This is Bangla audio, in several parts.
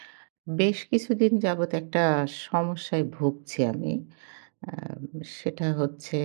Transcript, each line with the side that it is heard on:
right: বেশ কিছুদিন যাবৎ একটা সমস্যায় ভুগছি আমি। আ সেটা হচ্ছে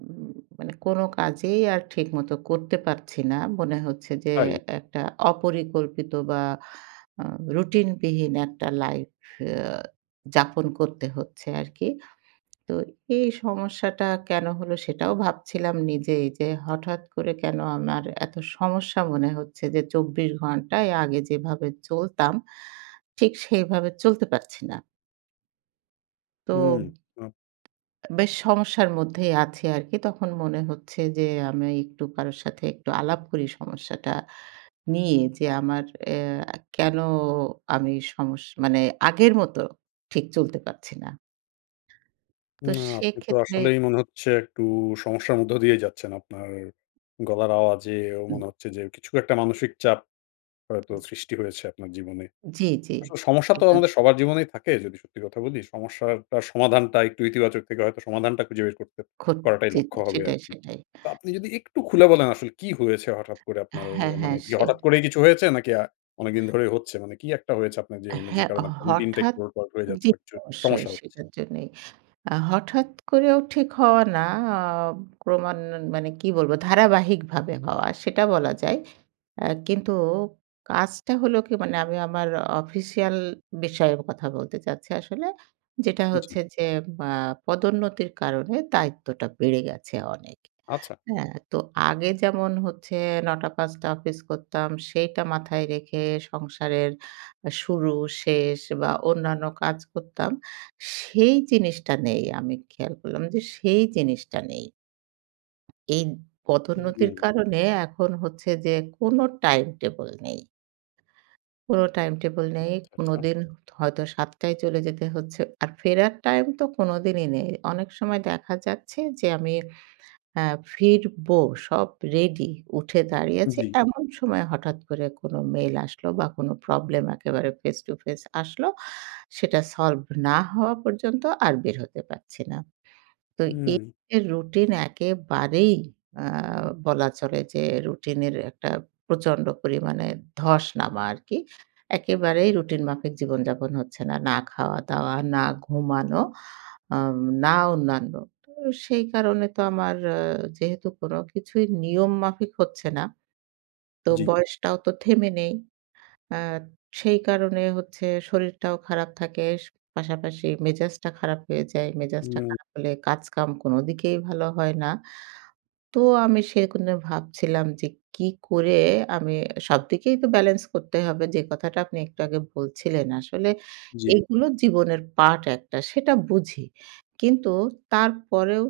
right: উম মানে কোন কাজেই আর ঠিকমতো করতে পারছি না, মনে হচ্ছে যে
left: তাই।
right: একটা অপরিকল্পিত বা আ রুটিনবিহীন একটা লাইফ আ যাপন করতে হচ্ছে আরকি। তো এই সমস্যাটা কেন হলো সেটাও ভাবছিলাম নিজেই এই যে, হঠাৎ করে কেন আমার এতো সমস্যা মনে হচ্ছে। যে, চব্বিশ ঘন্টায় আগে যেভাবে চলতাম ঠিক সেইভাবে চলতে পারছি না। তো
left: হুম, হুম।
right: বেশ সমস্যার মধ্যেই আছি আরকি তখন মনে হচ্ছে যে, আমি একটু কারোর সাথে একটু আলাপ করি সমস্যাটা নিয়ে যে আমার অ্যা কেন আমি সমস্যা মানে আগের মত ঠিক চলতে পারছি না? তো
left: না, আপনি তো
right: সেক্ষেত্রে।
left: আসলেই মনে হচ্ছে একটু সমস্যার মধ্য দিয়ে যাচ্ছেন। আপনার গলার আওয়াজে
right: হুম।
left: মনে হচ্ছে যে কিছু একটা মানসিক চাপ হয়তো সৃষ্টি হয়েছে আপনার জীবনে।
right: জি, জি,
left: আসলে সমস্যা তো
right: একদম।
left: আমাদের সবার জীবনেই থাকে যদি সত্যি কথা বলি। সমস্যাটা সমাধানটা একটু ইতিবাচক থেকে হয়তো সমাধানটা খুঁজে বের করতে
right: খো
left: করাটাই
right: জি,
left: লক্ষ্য
right: [unintelligible]
left: হবে
right: সেটাই,
left: আরকি।
right: সেটাই।
left: তা আপনি যদি একটু খুলে বলেন আসলে কী হয়েছে? হঠাৎ করে আপনার
right: হ্যাঁ,
left: মানে
right: হ্যাঁ,
left: ইয়ে
right: সে।
left: হঠাৎ করেই কিছু হয়েছে? নাকি আ অনেকদিন ধরেই হচ্ছে? মানে কী একটা হয়েছে আপনার জীবনে যে
right: হ্যাঁ,
left: কারণে আপনার রুটিনটা
right: হঠাৎ,
left: একটু হয়ে যাচ্ছে
right: জি,
left: বা চ
right: অবশ্যই
left: সমস্যা হচ্ছে?
right: সেটার জন্যই আ হঠাৎ করেও ঠিক হওয়া না। আ ক্রমান মানে কী বলবো? ধারাবাহিকভাবে হওয়া সেটা বলা যায়। আ কিন্তু কাজটা হলো কী? মানে আমি আমার অফিসিয়াল বিষয়ে কথা বলতে চাচ্ছি আসলে। যেটা
left: হুম, জি।
right: হচ্ছে যে, আ পদোন্নতির কারণে দায়িত্বটা বেড়ে গেছে অনেক।
left: আচ্ছা।
right: হ্যাঁ, তো আগে যেমন হচ্ছে ৯ঃ০০-৫ঃ০০ অফিস করতাম সেইটা মাথায় রেখে সংসারের শুরু-শেষ বা অন্যান্য কাজ করতাম। সেই জিনিসটা নেই, আমি খেয়াল করলাম যে সেই জিনিসটা নেই। এই
left: হুম,
right: পদোন্নতির
left: হুম।
right: কারণে এখন হচ্ছে যে কোন টাইমটেবল নেই। কোন টাইমটেবল নেই,
left: আচ্ছা, আচ্ছা।
right: কোনদিন হতো হয়তো ৭ টায় চলে যেতে হচ্ছে আর ফেরার টাইমতো কোনদিনই নেই। অনেক সময় দেখা যাচ্ছে যে আমি আ ফিরবো সব রেডি উঠে দাঁড়িয়ে আছি
left: জি।
right: এমন সময় হঠাৎ করে কোন মেইল আসলো বা কোনো প্রবলেম একেবারে ফেস টু ফেস আসলো সেটা সলভ না হওয়া পর্যন্ত আর বের হতে পারছি না। তো এই,
left: হুম।
right: এই রুটিন একেবারেই আ বলা চলে যে রুটিনের একটা প্রচণ্ড পরিমাণে ধস নামা আরকি একেবারেই রুটিন মাফিক জীবনযাপন হচ্ছে না। না খাওয়া-দাওয়া, না ঘুমানো, আম না অন্যান্য। তো সেই কারণে তো আমার যেহেতু কোন কিছুই নিয়ম মাফিক হচ্ছে না, তো
left: জি।
right: বয়সটাও তো থেমে নেই। আ সেই কারণে হচ্ছে শরীরটাও খারাপ থাকে, পাশাপাশি মেজাজটা খারাপ হয়ে যায়। মেজাজটা
left: হুম।
right: খারাপ হলে কাজকাম কোনদিকেই ভালো হয় না। তো আমি সেরকম ভেবে ভাবছিলাম যে কী করে আমি সবদিকেই তো ব্যালান্স করতে হবে যে কথাটা আপনি একটু আগে বলছিলেন আসলে
left: জি।
right: এগুলো জীবনের পার্ট একটা সেটা বুঝি। কিন্তু তারপরেও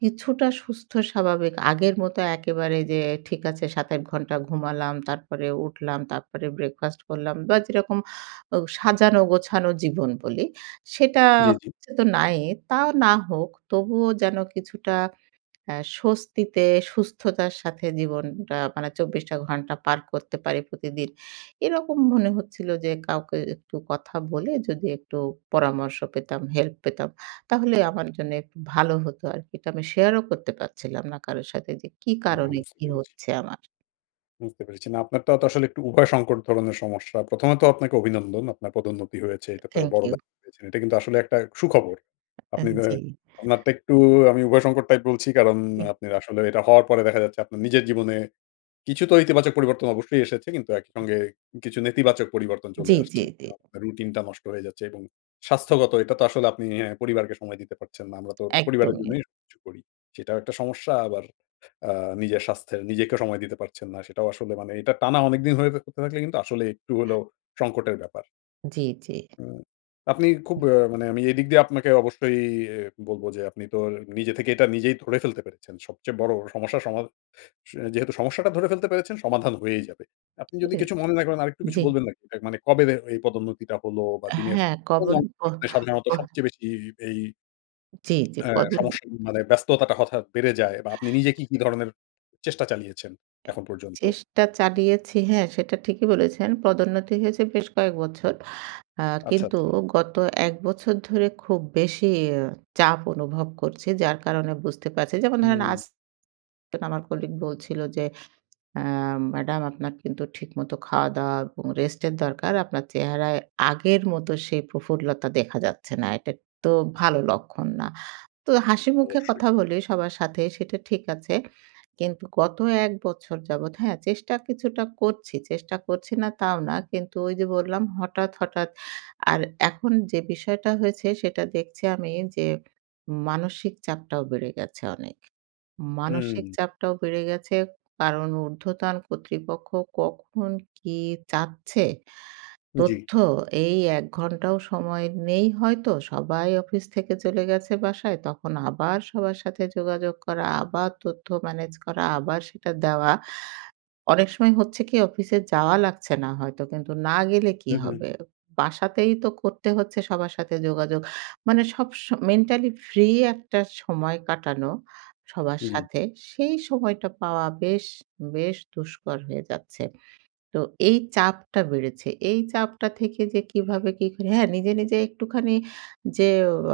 right: কিছুটা সুস্থ স্বাভাবিক আগের মতো একেবারে যে ঠিক আছে ৭-৮ ঘন্টা ঘুমালাম, তারপরে উঠলাম, তারপরে ব্রেকফাস্ট করলাম বা যেরকম ও সাজানো-গোছানো জীবন বলি সেটা
left: জি, জি।
right: হচ্ছে তো নাই তাও না হোক তবুও যেন কিছুটা আ স্বস্তিতে, সুস্থতার সাথে জীবনটা মানে ২৪টা ঘণ্টা পার করতে পারি প্রতিদিন। এরকম মনে হচ্ছিল যে কাউকে একটু কথা বলে যদি একটু পরামর্শ পেতাম, হেল্প পেতাম তাহলে আমার জন্য একটু ভালো হতো আরকি। এটা আমি শেয়ারও করতে পারছিলাম না কারো সাথে যে কী
left: না,
right: কারণে
left: বুঝতে
right: কী
left: পেরেছি।
right: হচ্ছে আমার?
left: বুঝতে পেরেছি। না আপনারটা তো আসলে একটু উভয় সংকট ধরনের সমস্যা। ১ম ত আপনাকে অভিনন্দন। আপনার পদোন্নতি হয়েছে এটা তো
right: থ্যাংক
left: বড়
right: ইউ।
left: ব্যা এটা কিন্তু আসলে একটা সুখবর। আপনি
right: আন
left: যে
right: জি।
left: আপনারটা একটু আমি উভয় সংকট টাইপ বলছি কারণ
right: [unintelligible]
left: আপনার আসলে এটা হওয়ার পরে দেখা যাচ্ছে আপনার নিজের জীবনে কিছু তো ইতিবাচক পরিবর্তন অবশ্যই এসেছে কিন্তু একইসঙ্গে কিছু নেতিবাচক পরিবর্তন চলে
right: জি, জি,
left: আসছে।
right: জি।
left: আপনার রুটিনটা নষ্ট হয়ে যাচ্ছে এবং স্বাস্থ্যগত এটা তো আসলে আপনি অ্যাঁ পরিবারকে সময় দিতে পারছেন না। আমরা তো পরিবারের
right: একদমই।
left: জন্যই সবকিছু করি। সেটাও একটা সমস্যা আবার আ নিজের স্বাস্থ্যের নিজেকেও সময় দিতে পারছেন না। সেটাও আসলে মানে এটা টানা অনেকদিন হয়ে থাকলে কিন্তু আসলে একটু হল সংকটের ব্যাপার।
right: জি, জি।
left: উ আপনি খুব আ মানে আমি এদিক দিয়ে আপনাকে অবশ্যই বলব যে আপনি তো নিজে থেকে এটা নিজেই ধরে ফেলতে পেরেছেন। সবচেয়ে বড় সমস্যা সমাধা যেহেতু সমস্যাটা ধরে ফেলতে পেরেছেন সমাধান হয়েই যাবে। আপনি যদি
right: এ
left: কিছু মনে না করেন আরেকটু কিছু
right: জি।
left: বলবেন নাকি মানে কবে এই পদোন্নতিটা হলো বা দিনের
right: হ্যাঁ
left: কোন
right: কবন পহ
left: অংশতে সাধারণত
right: পহ
left: সবচেয়ে বেশি এই
right: জি, জি
left: হ্যাঁ,
right: পদউন
left: সমস্যা মানে ব্যস্ততাটা হঠাৎ বেড়ে যায় বা আপনি নিজে কি, কি ধরনের চেষ্টা চালিয়েছেন এখন পর্যন্ত?
right: চেষ্টা চালিয়েছি। হ্যাঁ, সেটা ঠিকই বলেছেন। পদোন্নতি হয়েছে বেশ কয়েক বছর। আ
left: আচ্ছা,
right: কিন্তু
left: আচ্ছা।
right: গত ১ বছর ধরে খুব বেশিই চাপ অনুভব করছি। যার কারণে বুঝতে পারছি। যেমন ধরেন আজ
left: হুম।
right: আমার কলিগ বলছিল যে আ ম্যাডাম আপনার কিন্তু ঠিকমত খাওয়া-দাওয়া এবং রেস্ট এর দরকার। আপনার চেহারায় আগের মত সেই প্রফুল্লতা দেখা যাচ্ছে না। এটা তো ভালো লক্ষণ না। তো হাসিমুখে
left: অবশ্যই।
right: কথা বলি, সবার সাথে সেটা ঠিক আছে। কিন্তু গত ১ বছর যাবৎ হ্যাঁ, চেষ্টা কিছুটা করছি। চেষ্টা করছি না তাও না। কিন্তু ওই যে বললাম হঠাৎ, হঠাৎ আর এখন যে বিষয়টা হয়েছে সেটা দেখছি আমি যে মানসিক চাপটাও বেড়ে গেছে অনেক। মানসিক
left: হুম।
right: চাপটাও বেড়ে গেছে কারণ উর্ধ্বতন কর্তৃপক্ষ কখন কি চাচ্ছে
left: জি।
right: তথ্য এই ১ ঘন্টাও সময় নেই হয়তো সবাই অফিস থেকে চলে গেছে বাসায় তখন আবার সবার সাথে যোগাযোগ করা, আবার তথ্য ম্যানেজ করা, আবার সেটা দেওয়া। অনেক সময় হচ্ছে কি অফিসে যাওয়া লাগছে না হয়তো। কিন্তু না গেলে কি
left: হু,
right: হবে?
left: হু।
right: বাসাতেই তো করতে হচ্ছে সবার সাথে যোগাযোগ। মানে সব সময় মেন্টালি ফ্রি একটা সময় কাটানো সবার
left: জি।
right: সাথে। সেই সময়টা পাওয়া বেশ, বেশ দুষ্কর হয়ে যাচ্ছে। তো এই চাপটা বেড়েছে। এই চাপটা থেকে যে কিভাবে কি করে হ্যাঁ, নিজে, নিজে একটুখানি যে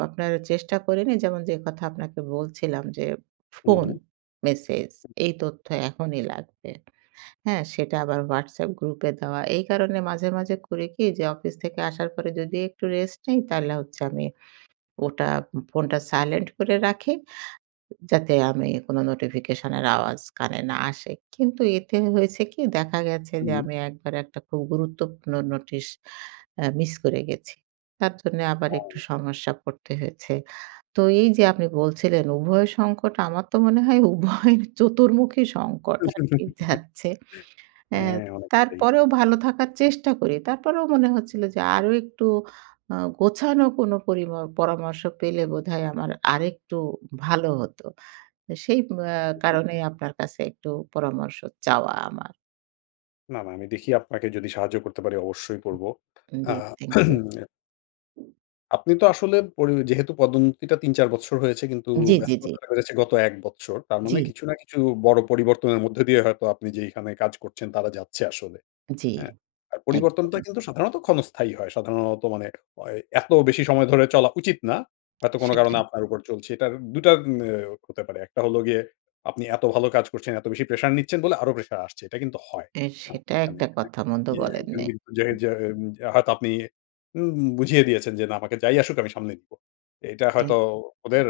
right: আপনার চেষ্টা করি না যেমন যে কথা আপনাকে বলছিলাম যে
left: হু,
right: ফোন,
left: হু।
right: মেসেজ এই তথ্য এখনই লাগবে। হ্যাঁ, সেটা আবার হোয়াটসঅ্যাপ গ্রুপে দেওয়া। এই কারণে মাঝে, মাঝে করি কি যে অফিস থেকে আসার পরে যদি একটু রেস্ট নেই, তাহলে হচ্ছে আমি ওটা ফোনটা সাইলেন্ট করে রাখি যাতে আমি কোন নোটিফিকেশনের আওয়াজ কানে না আসে। কিন্তু এতে হয়েছে কি দেখা গেছে যে
left: উহুম।
right: আমি একবার একটা খুব গুরুত্বপূর্ণ নোটিশ আ মিস করে গেছি। তার জন্যে আবার একটু
left: আর
right: সমস্যা পড়তে হয়েছে। তো এই যে আপনি বলছিলেন উভয় সংকট, আমার তো মনে হয় উভয় চতুর্মুখী সংকট আরকি যাচ্ছে। অ্যা
left: হ্যাঁ, অনেকটাই।
right: তারপরেও ভালো থাকার চেষ্টা করি। তারপরেও মনে হচ্ছিল যে আরো একটু আ গোছানো কোন পরিম পরামর্শ পেলে বোধহয় আমার আরেকটু ভালো হত। সেই আ
left: জি।
right: কারণেই আপনার কাছে একটু পরামর্শ চাওয়া আমার।
left: না না, আমি দেখি, আপনাকে যদি সাহায্য করতে পারি, অবশ্যই করব।
right: উম
left: আ
right: জি, থ্যাংক ইউ।
left: আপনি তো আসলে পরি যেহেতু পদোন্নতিটা ৩-৪বছর হয়েছে কিন্তু
right: জি, জি, জি।
left: ব্যস্ততাটা বেড়েছে গত ১ বছর। তার মানে,
right: জি।
left: কিছু না কিছু বড় পরিবর্তনের মধ্যে দিয়ে হয়তো আপনি যেইখানে কাজ করছেন, তারা যাচ্ছে আসলে।
right: জি,
left: হ্যাঁ? আর পরিবর্তনটা
right: একদম।
left: কিন্তু সাধারণত ক্ষণস্থায়ী হয়। সাধারণত মানে, ওয় এত বেশি সময় ধরে চলা উচিত না। হয়তো কোন কারণে
right: সেটাই।
left: আপনার উপর চলছে। এটার ২টা এ হতে পারে। ১টা হলো গিয়ে, আপনি এত ভালো কাজ করছেন, এত বেশি প্রেশার নিচ্ছেন বলে আরো প্রেশার আসছে। এটা কিন্তু হয়,
right: হ্যাঁ,
left: হ্যাঁ,
right: সেটা
left: এখানে
right: একটা
left: হ্যাঁ।
right: কথা মন্দ
left: জি, একজন
right: বলেননি।
left: কিন্তু যে যে হয়তো আপনি উম উম বুঝিয়ে দিয়েছেন যে, 'না, আমাকে যাই আসুক আমি সামলে নিবো।' এটা হয়তো
right: [unintelligible]
left: ওদের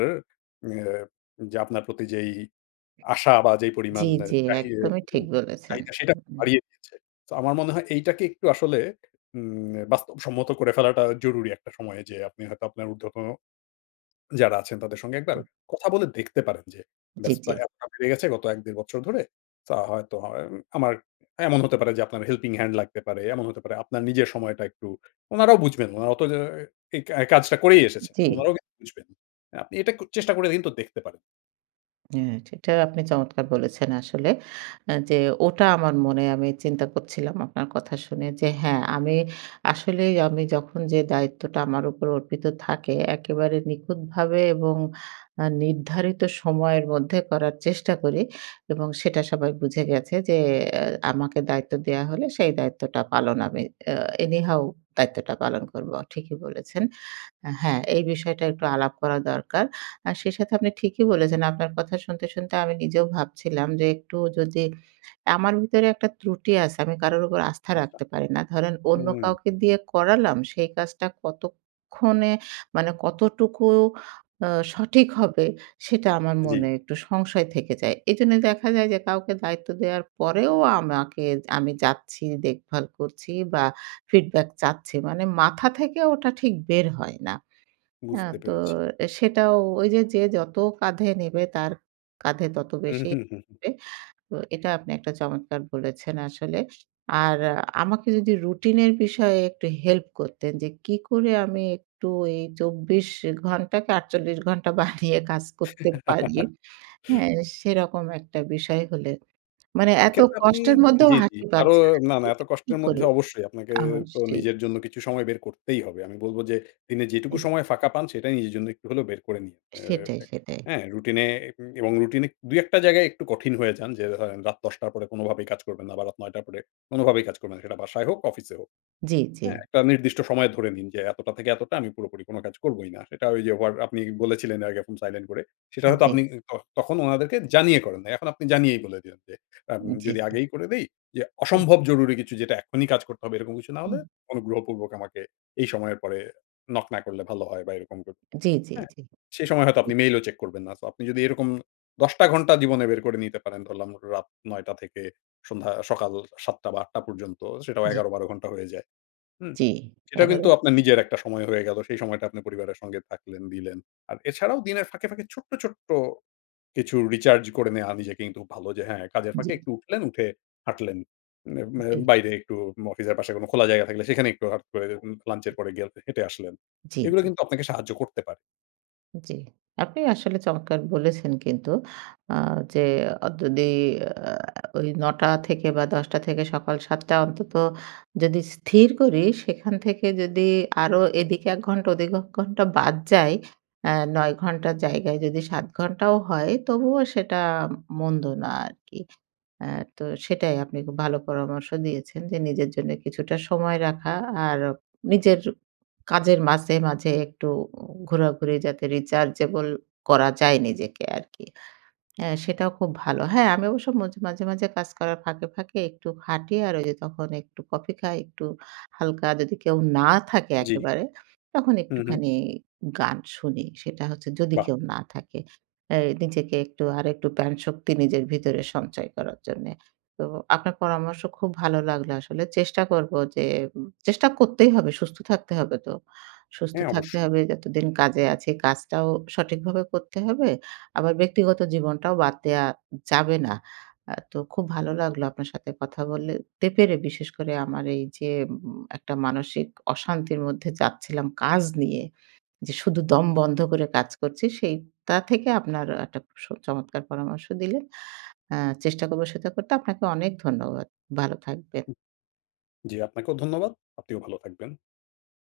left: ইয়ে যে, আপনার প্রতি যেই আশা বা যেই
right: জি,
left: পরিমাণ
right: জি,
left: চাহি
right: একদমই
left: উম
right: ঠিক বলেছেন।
left: চাহিদা সেটা
right: হুম।
left: বাড়িয়ে দিয়েছে। তো, আমার মনে হয় এইটাকে একটু আসলে উম বাস্তবসম্মত করে ফেলাটা জরুরি একটা সময়, যে আপনি হয়তো আপনার উর্ধ্বতন যারা আছেন, তাদের সঙ্গে একবার কথা বলে দেখতে পারেন, যে
right: জি,
left: ব্যস্ততা
right: জি।
left: এতটা বেড়ে গেছে গত ১-দেড় বছর ধরে তা হয়তো আমার এমন হতে পারে যে আপনার হেল্পিং হ্যান্ড লাগতে পারে, এমন হতে পারে আপনার নিজের সময়টা একটু উনারাও বুঝবেন, উনারা অত এই কাজটা করেই এসেছেন।
right: জি।
left: উনারাও কিন্তু বুঝবেন। আপনি এটা চেষ্টা করে কিন্তু দেখতে পারেন।
right: হ্যাঁ, এটা আপনি চমৎকার বলেছেন আসলে। আ যে ওটা আমার মনে আমি চিন্তা করছিলাম আপনার কথা শুনে। যে হ্যাঁ, আমি আসলেই আমি যখন যে দায়িত্বটা আমার উপর অর্পিত থাকে একেবারে নিখুঁতভাবে এবং আ নির্ধারিত সময়ের মধ্যে করার চেষ্টা করি এবং সেটা সবাই বুঝে গেছে যে আমাকে দায়িত্ব দেয়া হলে সেই দায়িত্বটা পালন আমি অ্যা any how দায়িত্বটা পালন করবো ঠিকই বলেছেন। আ হ্যাঁ, এই বিষয়টা একটু আলাপ করা দরকার। আর সেই সাথে আপনি ঠিকই বলেছেন। আপনার কথা শুনতে, শুনতে আমি নিজেও ভাবছিলাম যে একটু যদি আমার ভিতরে একটা ত্রুটি আছে আমি কারোর উপর আস্থা
left: আচ্ছা।
right: রাখতে পারি না। ধরেন অন্য
left: উম
right: কাউকে দিয়ে করালাম সেই কাজটা কতক্ষণে মানে কতটুকু আ সঠিক হবে সেটা আমার
left: জি।
right: মনে একটু সংশয় থেকে যায়। এজন্য দেখা যায় যে, কাউকে দায়িত্ব দেওয়ার পরেও আমাকে আমি যাচ্ছি, দেখভাল করছি বা ফিডব্যাক চাচ্ছি মানে মাথা থেকে ওটা ঠিক বের হয় না। অ্যা
left: বুঝতে
right: তো
left: পেরেছি।
right: এ সেটাও ওই যে, যে যতো কাঁধে নিবে তার কাঁধে ততো
left: উ
right: বেশি
left: হু, হু।
right: তো এটা আপনি একটা চমৎকার বলেছেন আসলে। আর আমাকে যদি রুটিনের বিষয়ে একটু হেল্প করতেন যে কি করে আমি একটু এই ২৪ ঘন্টা কি ৪৮ ঘণ্টা বারিয়ে কাজ করতে পারি। হ্যাঁ। সেরকম একটা বিষয় হলে। মানে এতো
left: এক্ষেত্রে আপনি
right: কষ্টের মধ্যেও
left: জি, জি।
right: হাসি
left: আরো
right: পাচ্ছে
left: না, না এত
right: আরকি
left: কষ্টের মধ্যে
right: করে?
left: অবশ্যই আপনাকে
right: আমার সেই
left: নিজের জন্য কিছু সময় বের করতেই হবে। আমি বলব যে দিনে যেটুকু
right: তে
left: সময় ফাঁকা পান সেটাই নিজের জন্য একটু হলেও বের করে নিয়ে।
right: সেটাই,
left: এ্যা
right: সেটাই।
left: হ্যাঁ, রুটিন এ এবং রুটিন এ ২ টা জায়গায় একটু কঠিন হয়ে যান। যে ধরেন রাত ১০ টার পরে কোনোভাবেই কাজ করবেন না বা রাত ৯ টার পরে কোনোভাবেই কাজ করবেন না। সেটা বাসায় হোক, অফিসে হোক।
right: জি, জি।
left: হ্যাঁ। একটা নির্দিষ্ট সময় ধরে নিন যে এতটা থেকে এতটা আমি পুরোপুরি কোনো কাজ করবই না। সেটা ওই যে হোয়ার আপনি বলেছিলেন এর আগে এখন সাইলেন্ট করে। সেটা
right: এ
left: হয়তো
right: জি।
left: আপনি ত তখন উনাদেরকে জানিয়ে করেন না। এখন আপনি জানিয়েই বলে দিন যে আ
right: জি,
left: যদি
right: জি।
left: আগেই করে দেই যে
right: হুম।
left: অসম্ভব জরুরি কিছু যেটা এখনই কাজ করতে হবে এরকম কিছু না হলে
right: হুম।
left: অনুগ্রহপূর্বক আমাকে এই সময়ের পরে নক না করলে ভালো হয় বা এরকম ক
right: জি, জি,
left: হ্যাঁ?
right: জি।
left: সেই সময় হয়তো আপনি মেইলও চেক করবেন না। সো আপনি যদি এরকম ১০ টা ঘন্টা জীবনে বের করে নিতে পারেন। ধরলাম রাত ৯ টা থেকে সন্ধ্যা সকাল ৭ টা বা ৮ টা পর্যন্ত সেটাও
right: জি।
left: ১১-১২ ঘন্টা হয়ে যায়। হুম?
right: জি
left: সেটা
right: ১১
left: কিন্তু আপনার নিজের একটা সময় হয়ে গেল। সেই সময়টা আপনার পরিবারের সঙ্গে থাকলেন, দিলেন। আর এছাড়াও দিনের ফাঁকে, ফাঁকে ছোট্ট, ছোট্ট কিছু রিচার্জ করে নেয়া। আমি নিজেকে কিন্তু ভালো যে হ্যাঁ। কাজের
right: জি।
left: ফাঁকে একটু উঠলেন উঠে হাঁটলেন। ম্যা
right: ওকে।
left: বাইরে একটু অফিসের পাশে কোনো খোলা জায়গা থাকলে সেখানে একটু হট করে দেখুন লাঞ্চ এর পরে গেলফে হেঁটে আসলেন।
right: জি,
left: এগুলো
right: জি।
left: কিন্তু আপনাকে সাহায্য করতে পারে
right: জি। আপনি আসলে চমৎকার বলেছেন কিন্তু। আ যে যদি আ ওই ৯ঃ০০ থেকে বা ১০ঃ০০ থেকে সকাল ৭ঃ০০ অন্তত। যদি স্থির করি, সেখান থেকে যদি আরো এদিকে ১ ঘন্টা ওদিকে ১ ঘন্টা বাদ যায়। আ ৯ ঘন্টার জায়গায় যদি ৭ ঘণ্টাও হয় তবুও সেটা মন্দ না আরকি। আ তো সেটাই আপনি খুব ভালো পরামর্শ দিয়েছেন। যে নিজের জন্য কিছুটা সময় রাখা। আর নিজের কাজের মাঝে, মাঝে একটু ঘোরাঘুরি যাতে rechargeable করা যায় নিজেকে আরকি। এ সেটাও খুব ভালো। হ্যাঁ, আমি অবশ্য মজ মাঝে, মাঝে কাজ করার ফাঁকে, ফাঁকে একটু হাটি। আর ঐ যে তখন একটু কফি খাই। একটু হালকা, যদি কেউ না থাকে?
left: জি।
right: একেবারে, তখন
left: হু, হু।
right: একটুখানি গান শুনি। সেটা হচ্ছে যদি
left: বাহ!
right: কেউ না থাকে? এ নিজেকে, একটু আরেকটু প্রান শক্তি নিজের ভিতরে সঞ্চয় করার জন্য। তো আপনার পরামর্শ খুব ভালো লাগলো আসলে। চেষ্টা করব। যে চেষ্টা করতেই হবে। সুস্থ থাকতে হবে তো। সুস্থ
left: হ্যাঁ,
right: থাকতে
left: অবশ্যই।
right: হবে যতদিন কাজে আছি। কাজটাও সঠিকভাবে করতে হবে। আবার ব্যক্তিগত জীবনটাও বাদ দেয়া যাবে না। আ তো খুব ভালো লাগলো আপনার সাথে কথা বললে তে পেরে। বিশেষ করে আমার এই যে, ম একটা মানসিক অশান্তির মধ্যে যাচ্ছিলাম কাজ নিয়ে। যে শুধু দম বন্ধ করে কাজ করছি। সেইটা থেকে আপনার একটা সো চমৎকার পরামর্শ দিলে। আ চেষ্টা করব সেটা করতে। আপনাকে অনেক ধন্যবাদ। ভালো থাকবেন।
left: উ জি, আপনাকেও ধন্যবাদ। আপনিও ভালো থাকবেন।